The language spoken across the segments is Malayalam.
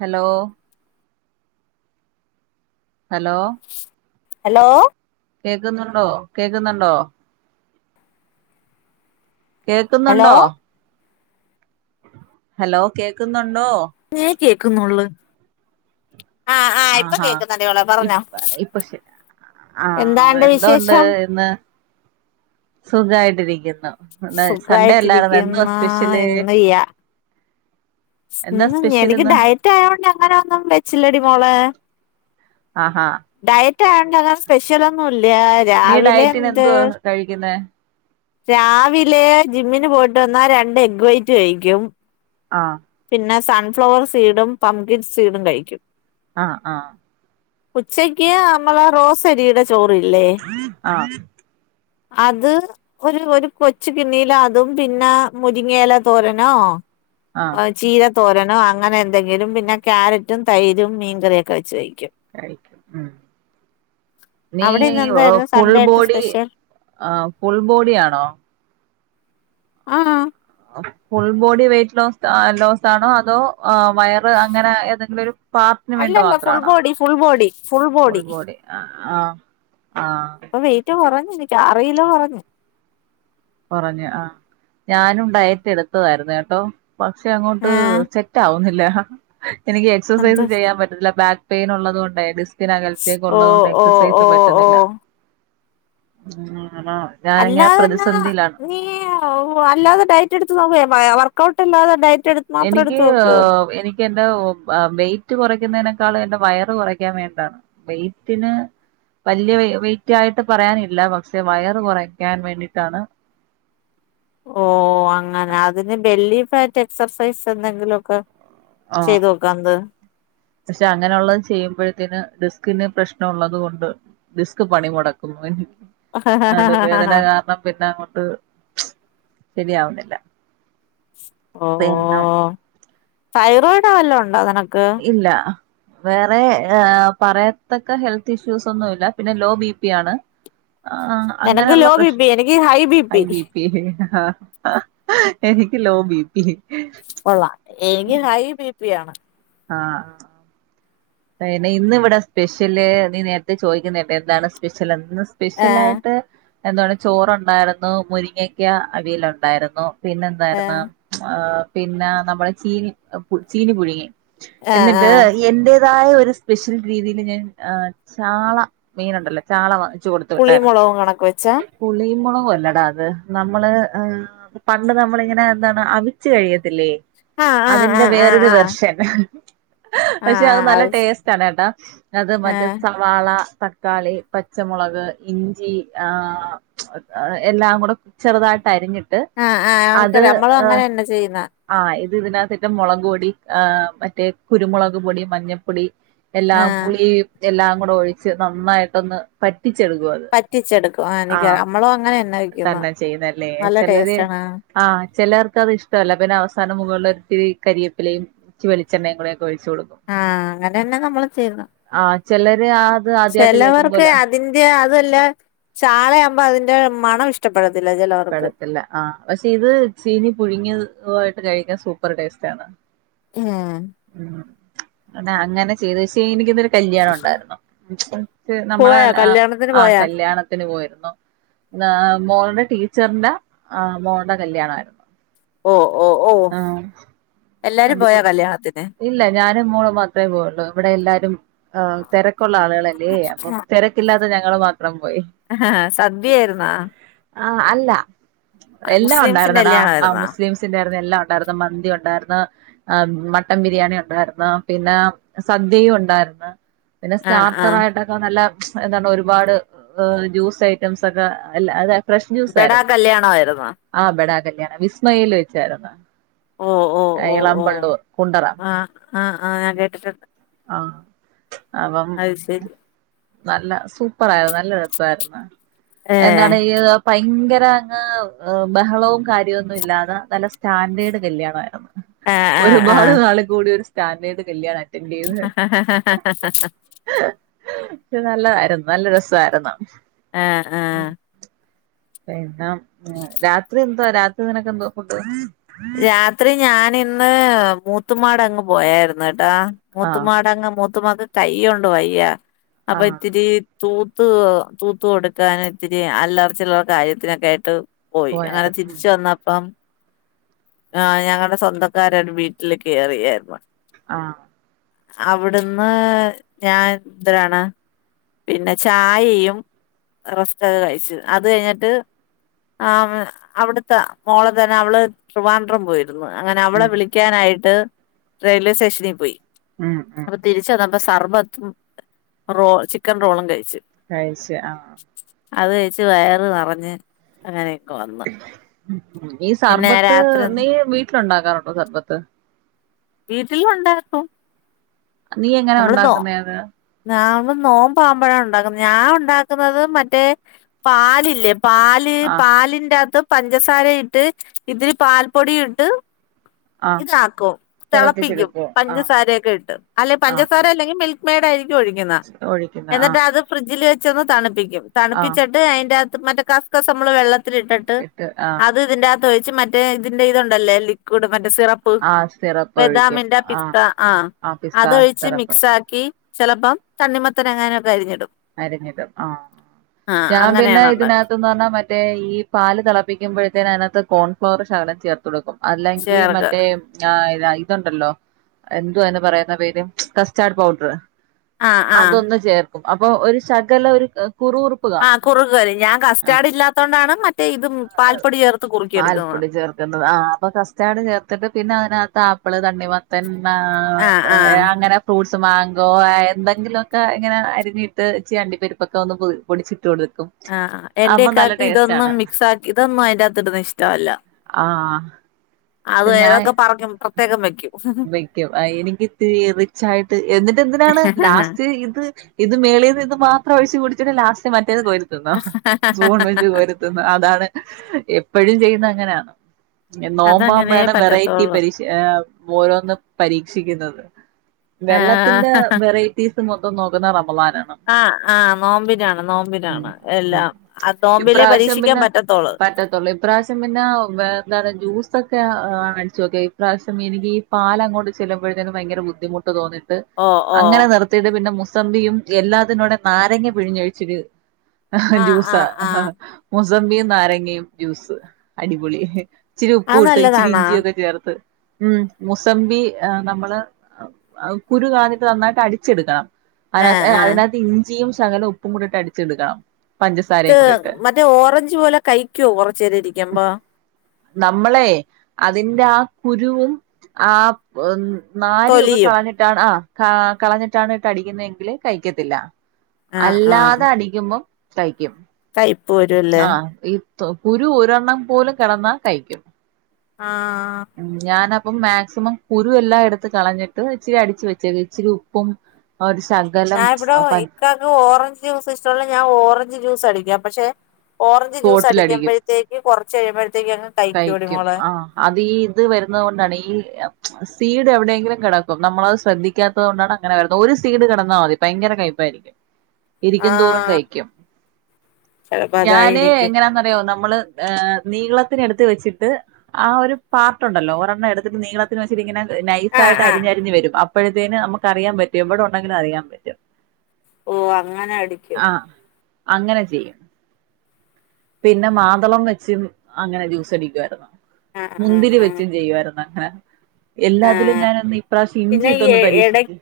ഹലോ ഹലോ ഹലോ കേക്കുന്നുണ്ടോ, കേക്കുന്നുണ്ടോ ഹലോ കേക്കുന്നുണ്ടോ ഹലോ കേക്കുന്നു ണ്ടോ കേക്കുന്നുള്ളൂ ആഹാ ഇപ്പ ഇപ്പ ആഹ എന്താണ്ട് എന്തൊണ്ട് വിശേഷം ഇന്ന് സുഖായിട്ടിരിക്കുന്നു ഇന്ന് സൺഡേ അല്ലായിരുന്നോ എന്തുവാ സുഖായിട്ടിരിക്കുന്നു, സ്പെഷ്യല് ഇന്ന് യ്യ ഉ എന്താ സ്പെഷ്യൽ എനിക്ക് ഇന്ന് ഡയറ്റ് ആയതോണ്ട് അങ്ങനെ ഒന്നും വെച്ചില്ലടി മോളെ ആഹഹ യറ്റായതോണ്ടോ സ്പെഷ്യ ല്ല, നീ രാവിലെ ഡയറ്റിന് എന്ത് എന്തുവാ കഴിക്കുന്നേ രാവിലെ ജിമ്മിന് പോയിട്ട് വന്നാ രണ്ട് എഗ് വൈറ്റ് കഴിക്കും. ആഹ പിന്നെ സൺഫ്ലവർ, സീഡും പംഗിൻ സീഡും കഴിക്കും ആ ആ ഉച്ചക്ക്യ മ്മളെ റോസരി ടെ, ആഹ അത് ഒരു ഒരു കൊച്ച കിണ്ണിയില അതും, പിന്നെ മുരിങ്ങല തോരനോ, ആഹ് വ ചീര തോരനോ അങ്ങനെ എന്തെങ്കിലും, പിന്നെ ക്യാരറ്റും തൈരും മീൻകറിയൊക്കെ വെച്ച് കയ്ക്കും. കഴിക്കും. നീ അവിടെ ഇന്ന് എന്തായിരുന്നു ഫുൾ സൺഡേ ആയിട്ട് ബോഡി, സ്പെഷ്യൽ ആ ഫുൾ ബോഡിയാണോ ആഹ ഫുൾ ബോഡി വെയിറ്റ് ലോസ് ആണോ, അതോ, ആ വയറ് അങ്ങനെ ഏതെങ്കിലും ഒരു പാർട്ടിന് വേണ്ടി അല്ലല്ല ഫുൾ മാത്രണോ, body full body full body. ആ ആഹ പ്പൊ വെയിറ്റ് കുറഞ്ഞുനിക്ക്, ആറ് കിലോ കുറഞ്ഞു. കുറഞ്ഞു ആ, ഞാനും ഡയറ്റ് എടുത്തതായിരുന്നു കേട്ടോ, പക്ഷെ അങ്ങോട്ട് ഏഹ് സെറ്റ് ആവുന്നില്ല. ആഹ എനിക്ക് എക്സസൈസ് എന്ത് ചെയ്യാൻ പറ്റുന്നില്ല ബാക്ക് പെയിൻ ഉള്ളത് കൊണ്ടേ, ത്തികലത്തേക്ക് ഓ ഉള്ളത് കൊണ്ട് ഓ എക്സസൈസ് ഓ ഓ പറ്റുന്നില്ല ഉം ആ ഞാനങ്ങന പ്ര അല്ലാതന്നാ നീ അല്ലാതെ ഡയറ്റ് എടുത്ത് നോക്ക അവർ ക്കോട്ടാണ്ട എനിക്ക് എനിക്ക് എന്റെ വെറ്റ് കുറയ്ക്കുന്നതിനക്കെ എന്റെ വയറ് കുറക്കാൻ വേണ്ടിാണ് വെ്റ്റിന് വലിയ വെറ്റ് ആയിട്ട് പറയാനില്ല പക്ഷെ വയറ് കുറയ്ക്കാൻ വേണ്ടിട്ടാണ് ഓ അങ്ങനെ അതിന് വെള്ളി ഫാറ്റ് എക്സർസൈസ് എന്തെങ്കിലുംൊക്കെ ആ പക്ഷെ അങ്ങനെയുള്ളത ചെയ്യുമ്പോഴത്തേന് ക്കിന് പ്രശ്നം ഉള്ളത് കൊൊണ്ട് ഡറിസ്ക് പണിമടക്കുന്നു നടുവേദന കാരണം പിന്നെ അങ്ങോട്ട് ശരിയാവുന്നില്ല ഓ പിന്നെ തൈറോയിഡ് ആല്ലോ ഉണ്ടോ അതിനൊക്കെ ഇല്ല വേറെ പറയത്തക്ക ഹെൽത്ത് ഇഷ്യൂസ് ഒന്നുംല്ല പിന്നെ ലോ ബിപ ആണ് ആ നിനക്ക് അങ്ങനെയുള്ള ലോ ബി പ്രശ് പി എനിക്ക് high P B P low ബീപ പി കൊള്ളാട്ട എനി ഹൈ ബി പി ആണ് ആഹ പിന്നെ ഇന്ന ഇവിടെ സ്പെഷ്യല് നീ നേരത്തെ ചോദിക്കുന്നല്ലെ എന്താണ് സ്പെഷ്യൽന്ന് ന്ന് സ്പെഷ്യല ആഹ് ആായിട്ട് എന്താണ് ചോറുണ്ടായിരുന്നു മുരിങ്ങക്ക അവിയയിലുണ്ടായിരുന്നു പിന്നെ എന്തായിുന്ന ആഹ് പിന്നെ നമ്മള ചീനി ചീനി പുഴുങ്ങി ആഹ് എന്നിട്ട് ആഹ് എന്റെ അതായ ഒരു സ്പെഷ്യൽ രീതിയിൽ ഞാൻ ചാള മീന ഉണ്ടല്ലോ ചാള പുളിമുളകും കണക്ക് വെച്ചാ ട്ടള ല്ലടാ അത് നമ്മള് പണ്ട് നമ്മളിങ്ങനെ എന്താണ് അവിിച്ചു കഴിയത്തില്ലേ ആഹ് ആഹ് അതിന്റെ ആഹ് വേറൊരു ആഹ് വെർഷൻ ആഹ് പ അത് ആഹ് നല്ല ടേസ്റ്റ് ആണ് കേട്ടാ അത് ആഹ് മറ്റ സവാള തക്കാളി പച്ചമുളക് ഇഞ്ചി എല്ലാം കൂടെ ചെറുതായിട്ട് തെരഞ്ഞിട്ട് ആഹ് ആഹ് ആഹ് അത് എനിക്കറിയാം നമ്മളും ഇ് അങ്ങനെ തന്നെ ചെയ്യുന്ന ആ തിതിനകതിട്ട് മൊളക് പൊടി ആ മറ്റേ കുരുമൊളക് പൊടിം മഞ്ഞപ്പൊടി എല്ലാം ആഹ് പുളീ എല്ലാം കുടെ ഒഴിച്ച് നന്നായിട്ടൊന്ന് പറ്റ് പറ്റിച്ചെടുക്കും ആ എനിക്ക് അമ്മളും അങ്ങനെ തന്നെ ചെയ്യുന്നല്ലേ നല്ല ചെലര് ടേസ്റ്റ് ആണ് ആ ചെലർക്ക് അത് ഇഷ്ട്വല്ല പിന്നെ അവസാനം മുകളിലൊത്തിരി കരിയപ്പിലയും ച്ചി വെളിച്ചെണ്ണയും കുടെ ആ അങ്ങനെന്നെ നമ്മൾ ചെയ്ന്നെ ആഹ് ചിലര് അത് ആദ്യമായിട്ട് ചെലവർക്ക് കേൾക്കുമ്പോലെ അതിന്റെ അതല്ല ചാളയാവുമ്പൊ അതിന്റെ മണം ഇഷ്ടപ്പെടു പെടത്തില്ല ആ പക്ഷെ ഇത് ചീനി പുഴുങ്ങിത് ത്വായിട്ട് കഴിക്കാ സു സൂപ്പർ ടേസ്റ്റ് ആണ് ഏ ഉം അത അങ്ങനെ ചെയ്തെ പക്ഷേ എനി [unintelligible] കല്യാണുണ്ടായിരുന്നു നമ്മളെ പോയാ അ കല്യാണത്തിന് ആ പോയാ കല്യാണത്തിന് പോയിരുന്നു ദാമോള്ടെ ടീ ചെർണ്ട ആ മോള്ടെ കല്യാണായിര്ന്നു ഓ ഓ ഓ ആ എല്ലാരും പോയാ അടിപൊളി കല്യാണത്തിന് ഇല്ല ഞാനും മോളും മാത്രേ പോയള്ളൂ ഇവിടെ എല്ലാര് ദം ആ തെരക്കുള്ള ആളുകളല്ലേ അപ്പം തെരക്ക് ഇല്ലാ ദ് ഞങ്ങള് മാ അഹഹ സദ്യായിര്ന്നോ ആ അല്ല എല്ലാം ഉണ്ടായിര്ന്നടാ ആ കല്യാണായിരുന്നാ മുസ്ലിംസിന്റായിര്ന്ന് എല്ലാം ഉണ്ടായിര്ന്ന് മന്തി ഉണ്ടായിര്ന്നു ആ മട്ടൻ ബിരിയാണി ഉണ്ടായിര്ന്ന് പിന്നെ സദ്യയും ഉണ്ടായിര്ന്ന് പിന്നെ ആഹ് ആഹ് സ്റ്റാർട്ടറായിട്ടൊക്കെ നല്ല ഏതാണ്ട് ഒരുപാട് ജ്യൂസ് ഐറ്റംസ് ഒക്കെ അല്ല അതെ ഫ്രഷ് ജ്യൂസ് ബെടാ കല്യാണായിരുന്നോ വിസ്മയേൽ വെച്ചാര്ന്ന് ഓ ഓ ഓ ഓ എളമ്പള്ളൂർ കുണ്ടറ ആഹ് ആഹ് ആഹ് ആ അയ്ശരി നല്ല സൂപ്പർ ആയിര്ന്ന് നല്ല രസായിര്ന്ന് ഏഹ് എന്താണ് ഭയങ്കര ങ്ങ് ബഹളവും കാര്യവും ഒന്നും ഇല്ലാതെ നല്ല സ്റ്റാൻഡേർഡ് കല്യാണമായിരുന്നു ആഹ് ആഹ് ഒരുപാട് നാള് കൂടി ഒരു സ്റ്റാൻഡേർഡ് കല്യാണായിരുന്നു ഹ ഹഹഹ ഇത് നല്ലതായിരുന്നു നല്ല രസായിരുന്നു ആഹ് ആഹ് എന്ന രാത്രി രാത്രി നിനക്കെന്തോ ഫുഡ് രാത്രി ഞാനിന്ന് മൂ മൂത്തുമാട് അങ്ങ് പോയാർന്ന് താ ആഹ് മുത്തുമാടങ്ങ് മു മൂത്തുമ്മാക്ക് കയ്യോണ്ട് വയ്യ ആഹ് അപ്പൊത്തിരി തൂത്ത് തൂത്ത് കൊടുക്കാൻ ഇത്തിരി അല്ലറ ചില്ലറ കാര്യത്തിനൊക്കെ ആയിട്ട് പോയി അങ്ങനെ പോയായിരുന്നു ഉം തിരിച്ച് വന്നപ്പം ആ ഞങ്ങടെ സ്വന്തക്കാരെ ഒരു വീട്ടില് കേറിയായിരുന്നു ആഹ് അവിടുന്ന് ഞാൻ ഇതരാണ് പിന്നെ ചായയും റസ്കൊക്കെ കഴിച്ചു അത് കഴിഞ്ഞിട്ട് ആ അവിടുത്തെ മോളെ തന്നെ അവള് ട്രിവാൻഡ്രം പോയിരുന്നു അങ്ങനെ അവളെ ഉം വിളിക്കാനായിട്ട് റെയിൽവേ സ്റ്റേഷനിൽ പോയി ഉം ഉം അപ്പൊ തിരിച്ചതോ? സർബത്ത് റോ ചി ക്കൻ റോളും കഴി കഴിച്ച ആഹ് അത് കഴിച്ചു വയറ് നിറഞ്ഞ് അങ്ങനെ ഒക്കെ വന്ന് ഉം ഈ പിന്നെ സർബത്ത് രാത്രി ഒന്ന് നി വീ ഉണ്ടാക്കാറുണ്ടോ സർബത്ത് വീട്ടിലും ഉണ്ടാക്കും നീ എങ്ങനെ ഉണ്ടാക്കുന്നേ അത്? നമ്മ നോമ്പ് ആവുമ്പോഴാണ് ഉണ്ടാക്കുന്നത് ഞാൻ ഉണ്ടാക്കുന്നത് മറ്റേ പാലില്ലേ പാല് ആഹ് പാലിന്റെ അതും പഞ്ചസാര ഇട്ട് ഇത്തിരി പാൽപ്പൊടിമ് ഇട്ട് ആ ഇതാക്കും തിളപ്പിക്കും തിളപ്പിച്ചെടുക്കുവോ ആഹ് പഞ്ചസാരയൊക്കെ ഇട്ട് അല്ല പഞ്ചസാര അല്ലെങ്കിൽ മിൽക്ക് മെയ്ഡ് ആയിരിക്കും ഒഴിക്കുന്നത് ആഹ് ഒഴിക്കുന്ന എന്നിട്ട് ആഹ് അത് ഫ്രിഡ്ജിൽ വെച്ച് വെച്ചോന്ന് തണുപ്പിക്കും ആഹ് തണുപ്പിച്ചിട്ട് അയിന്റെ മറ്റേ കസ്കസ് നമ്മള് വെള്ളത് ത്തിൽ ഇട്ടിട്ട് ഇട്ട് ആഹ് അത് ഇതിന്റാത്ത് തോയിച്ച് മറ്റെ ഇതിന്റെ ഇതുണ്ടല്ലോ ലിക്വിഡ് മറ്റെ സിറപ്പ് ആഹ് സിറപ്പ് ഒഴിക്കും ബദാമിന്റെ ആഹ് പിസ്ത ആ ആഹ് പിസ്ത അതൊഴിച് സിറപ്പ് മിക്സ് ആക്കി ചെലപ്പം തണ്ണിമത്തൻ അങ്ങനെയൊകെ അരിഞ്ഞിടും അരിഞ്ഞിടും ആ ആ ഞാൻ പിന്നെ അങ്ങനെയാണ് ഉണ്ടാക്കുക ഇതിനകത്തന്ന് പറഞ്ഞാ മറ്റേ ഈ പാല് തിളപ്പിക്കുമ്പോഴത്തേന് അതിനകത്ത് കോൺഫ്ലാവോർ ശകലം ചേർത്ത് കൊടുകാം അല്ലെങ്കി ചേർക്ക് മറ്റേ ഇത ഇതുണ്ടല്ലോ എന്ത്വ അയിന് പറയുന്ന പേര് കസ്റ്റാർഡ് പൗഡറ് ആ ആ അതൊന്ന് ചേർക്കും അപ്പൊ ഒരു ശകല ഒരു കുറുകുറുപ്പ് കാണും ആഹ്‌ കുറക് വരോം ഞാൻ ആഹ് കറ്റാഡ് ഇല്ലാത്തോൊണ്ടാണ് മറ്റ പാൽപ്പൊടി ചേർക്കേണ്ടത് ആ അപ്പൊ കസ്റ്റാട് ചേർത്തിട്ട് പിന്നെ അതിനാത്ത ആപ്പിൾ തണ്ണിമത്തൻ ആ ആ ആ അങ്ങനെ ഫ്രൂട്ട്സ് മാങ്കോ എന്തെങ്കിലുമൊക്കെ ഇങ്ങനെ അരിഞ്ഞിട്ട് ഇച് അണ്ടി പെരിപ്പൊക്കെ ഒന്ന് പൊടിച്ചിട്ട് കൊടുത്ത് ആഹ് എന്റെക്കാക്ക് ഇതൊന്നും മിക്സ് ആക്കി അതൊന്നും അതിന്റെത്തിടുന്നെ ഇഷ്ടമല്ല ആ അത് ഏതൊക്കെ പറക്കും പാർ പ്രേത്യേകം വെയ്ക്കും വക്കും എനിക്ക് ഇത്തിരി റിച്ച് ആയിട്ട് എന്നിട്ട് എന്തിനാണ് ലാസ്റ്റ് ഇത് ഇത് മേളിന്ന് ഇത് മാത്രം ഒഴിച്ചു കുടിചിട്ട് ലാസ്റ്റ് മറ്റെ കോരീത്തിനോ സ്പൂൺ വെച്ച് കോരീ തിന്നോ അതാണ് എപ്പോഴും ചെയ്യുന്നത് അങ്ങനാ അതങ്ങനെ നോമ്പാമ്പഴാണ് വെറൈറ്റി പറ്റത്തുള്ളൂ പാരിഷ് ഓരോന്നും പരീക്ഷിക്കുന്നത് ആഹ് വെള്ളത്തിന്റെ വെറൈറ്റീസ്. മൊത്തം നോൽക്കുന്നെ റമളാൻ ആ ആ നോമ്പിനാണ് ഉം നോമ്പിനാണ് ഉം എല്ലാം അത് നോമ്പിലേ ഇപ്രാവശ്യം പരീക്ഷിക്കാൻ പിന്നെ പറ്റത്തോുള്ളൂ പറ്റത്തുള്ളൂ കാണിച്ചുക്കെ ഇഈ പ്രാവശ്യം എനിക്ക് ഈ പാല അങ്ങോട്ട് ചെല്ലുമ്പഴേതെക്കും ഭയങ്കര ബുദ്ധിമുട്ട് തോന്നി ഓ ഓ അങ്ങനെ നിർത്തിയിട്ട് പിന്നെ- സമ്പിയും എല്ലാത്തിന്റെകൂടെ നാരങ്ങ പിഴിഞ്ഞഴിഞാ - ആഹാ ആഹ് ജ്യൂസോ ആഹ് ഹ ആഹ് ഹാ മുസമ്പിയും നാരങ്ങയും ജ്യൂസ് അടിപൊളി ഇച്ചിരി ഉപ്പും അത് ഇട്ട് ഇച്ചിരി നല്ലതാണാ ഇഞ്ചിയൊക്കെ ചേർത്ത് ഉം മുസമ്പി നമ്മള് കുരു കളഞ്ഞിട്ട് നന്നായിട്ട് അടിച്ചെടുക്കണം ആഹ് അതിനകത്ത് ആഹ് അതിനകത്ത് ഇഞ്ചിയും ശകലം ഉപ്പും കൂടിയിട്ട് അടിച്ചെടുക്കാ മറ്റേ ഓറഞ്ച് പോലെ കഴിക്കുവോ കുറച്ചനേരം ഇരിക്കുമ്പോ നമ്മളെ അതിന്റെ ആ കുരുവും ആ നാരു ഒക്കെ തൊലിയും കാണഞ്ഞിട്ടാണ് ആ കളഞ്ഞിട്ടാണ് ഇട്ട് അടിക്കുന്നതങ്കില് കഴിക്കത്തില്ല ആഹ് ആഹ് അല്ലാതെ അടിക്കുമ്പം തൈ കയ്പ്പ് വരുംല്ലേ കുരു ഒരെണ്ണം പോലും കിടന്നാ കഴിക്കും ആഹ അപ്പം മാക്സിമം കുരു എല്ലാം എടുത്ത് കളഞ്ഞിട്ട് ഇച്ചിരി അടിച്ച് വെച്ചേത് ഇച്ചിരി ഉപ്പും- ശകലം ഞാൻ ഇവിടോ ഇക്കക്ക് ഓറഞ്ച് ജ്യൂസി ഷ്ടമല്ല ഞാൻ ഓറഞ്ച് ജ്യൂസ് അടിക്ക- അ പക്ഷെ ഓറഞ്ച് ജൂസ് തോട്ടിലടിക്കും അടിക്കുമ്പഴത്തേക്ക് കുറച്ച്ഴുമ്പോഴ- കഴിക്കും ആ അത് ഈ ഇത് വരുന്നത് കൊണ്ടാണ് ഈ സീഡ് എവിടെയെങ്കിലും കിടക്കും നമ്മളത് ശ്രദ്ധിക്കാത്തത് കൊണ്ടാണ് അങ്ങനെ വരുന്നത് ഒരു സീഡ് കിടന്നാൽ മതി ഭയങ്കര കയ്പ്പായിയിരിക്കും. ഇരിക്കും തോറും ആഹ് കയിക്കും ചെലപ്പോ ഞാന് അതായിരിക്കും എങ്ങനാന്ന്റിയോ നമ്മള് ഏ നീളത്തി - എടുത്ത് വെച്ചിട്ട് ആ ഒരു പാർട്ടുണ്ടല്ലോ ഒരെണ്ണം എടുത്തിട്ട് നീളത്തിന് വെച്ചിട്ട ഇങ്ങനെ- നൈസ് ആ ആയിട്ട് ആ അരിഞ്ഞ് അരിഞ്ഞ് വരും അ ഇപ്പോഴത്തേനും നമ്മുക്ക് അറിയാൻ പറ്റും എവിടെ ഉണ്ടെങ്കിലും അറിയാൻ പറ്റും ഓ അങ്ങനെ അടിക്കും ആഹ് അങ്ങനെ ചെയ്യണം പിന്നെ മാതളം വെച്ചും അങ്ങനെ ജ്യൂസ്‌ അടിക്കുവാരുന്നു ആ മുന്തിരി വെച്ചും ചെയ്യുവായിരുന്നു [unintelligible] ആഅ ഞാനൊന്ന് ഇപ്രാവശ്യം ഇഞ്ചി പിന്നെ ഈ ഇട്ടൊന്ന് എ എ പരീക്ഷിച്ച് എടക്ക്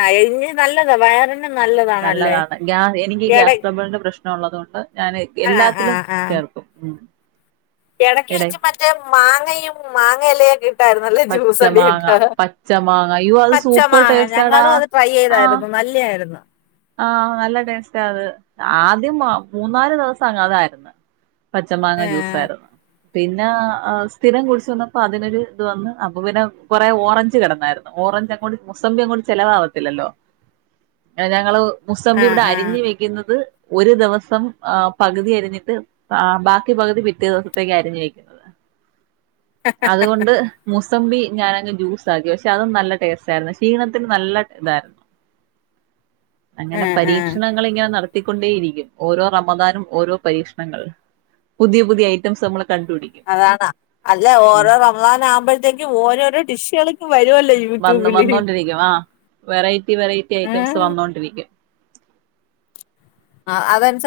ആ എ ഈ നല്ലതാ വയറിൻ ഒ നല്ലതാണ് ഗ്യാ എനിക്ക് ഈ ഗ്യാസ് ട്രബിളിന്റെ പ്രശ് നം ഒള്ളതുകൊണ്ട്- ഞാൻ ആ എല്ലാത്തിലും ചേർക്കും മ് എടക്കി വെച്ച് മറ്റേ മാങ്ങയും മാങ്ങ എല്ലയൊക്കെ എ ഷ്ട്ടആയിര്ന്നല്ലേ പച്ചമാങ്ങ ജ്യൂസ്ടിക്ക പച്ചമാങ്ങ അയ്യോ അത് പച്ച സൂപ്പർ മാങ്ങ ടേസ്റ്റാടാ ഞങ്ങളും അത് ട്രൈ ചെയ്തായിരുന്നു നല്ലെയാര്ന്നു- ആഹ നല്ല ടെസ്റ്റേ അത് ആദ്യം അ മൂന്നാല് ദിവസംഅങ്ങ് അതായിര്ന്ന്- പച്ച മാങ്ങ ആ ജ്യൂസായിര്ന്ന്- പിന്നെ അ സ്ഥിരം കുടിച്ച് വന്നപ്പം അതിനൊരു ഇത് വന്ന് അപ്പൊ പിന്നെ കൊറെ ഓറഞ്ച് കെടന്നായിര്ന്നു ഓറഞ്ച് അങ്ങോട്ട് മുസമ്പി അങ്ങോട്ട് ചെലവാവത്തില്ലല്ലോ [unintelligible] [unintelligible] ആ മുസമ്പി ഇവിടെ ആ അരിഞ്ഞു വെക്ക്ന്നത്- ഒരു ദെവസം ആ പകുതി അരിഞ്ഞിട്ട് ആ ബാക്കി പകുതി പിറ്റേ ദെവസത്തേക്ക് അരിഞ്ഞ് വെക്കുന്നത്- അതുകൊണ്ട് മുസ സമ്പി ഞാനങ്ങ് ജ്യൂസ് ആക്കി പക്ഷെ അതും നല്ല ടേസ്റ്റ് ആയിര്ന്നു ക്ഷീണത്തിന് നല്ല ഇതായിര്ന്നു- ആ അങ്ങനെ ആ പരീക്ഷണങ്ങൾ ഇങ്ങനെ നട ത്തികൊണ്ടേ ഇരിക്കും ഓരോ റമദാനും ഓരോ പരീക്ഷണങ്ങൾ പുതിയ പുതിയ ഐറ്റംസ് നമ്മൾ കണ്ടുപിടിക്കും അതണ് അല്ല ഓരോ റമളാൻ ആകുമ്പോഴ്ത്തേക്കും ഓരോരോ ഡിഷള് വന്ന് വന്നോണ്ടിരിക്കും ആ വെറൈറ്റി വെറൈറ്റി ഐറ്റംസ് ഉം. വന്നോണ്ടിരിക്കും. ആ അതനുസ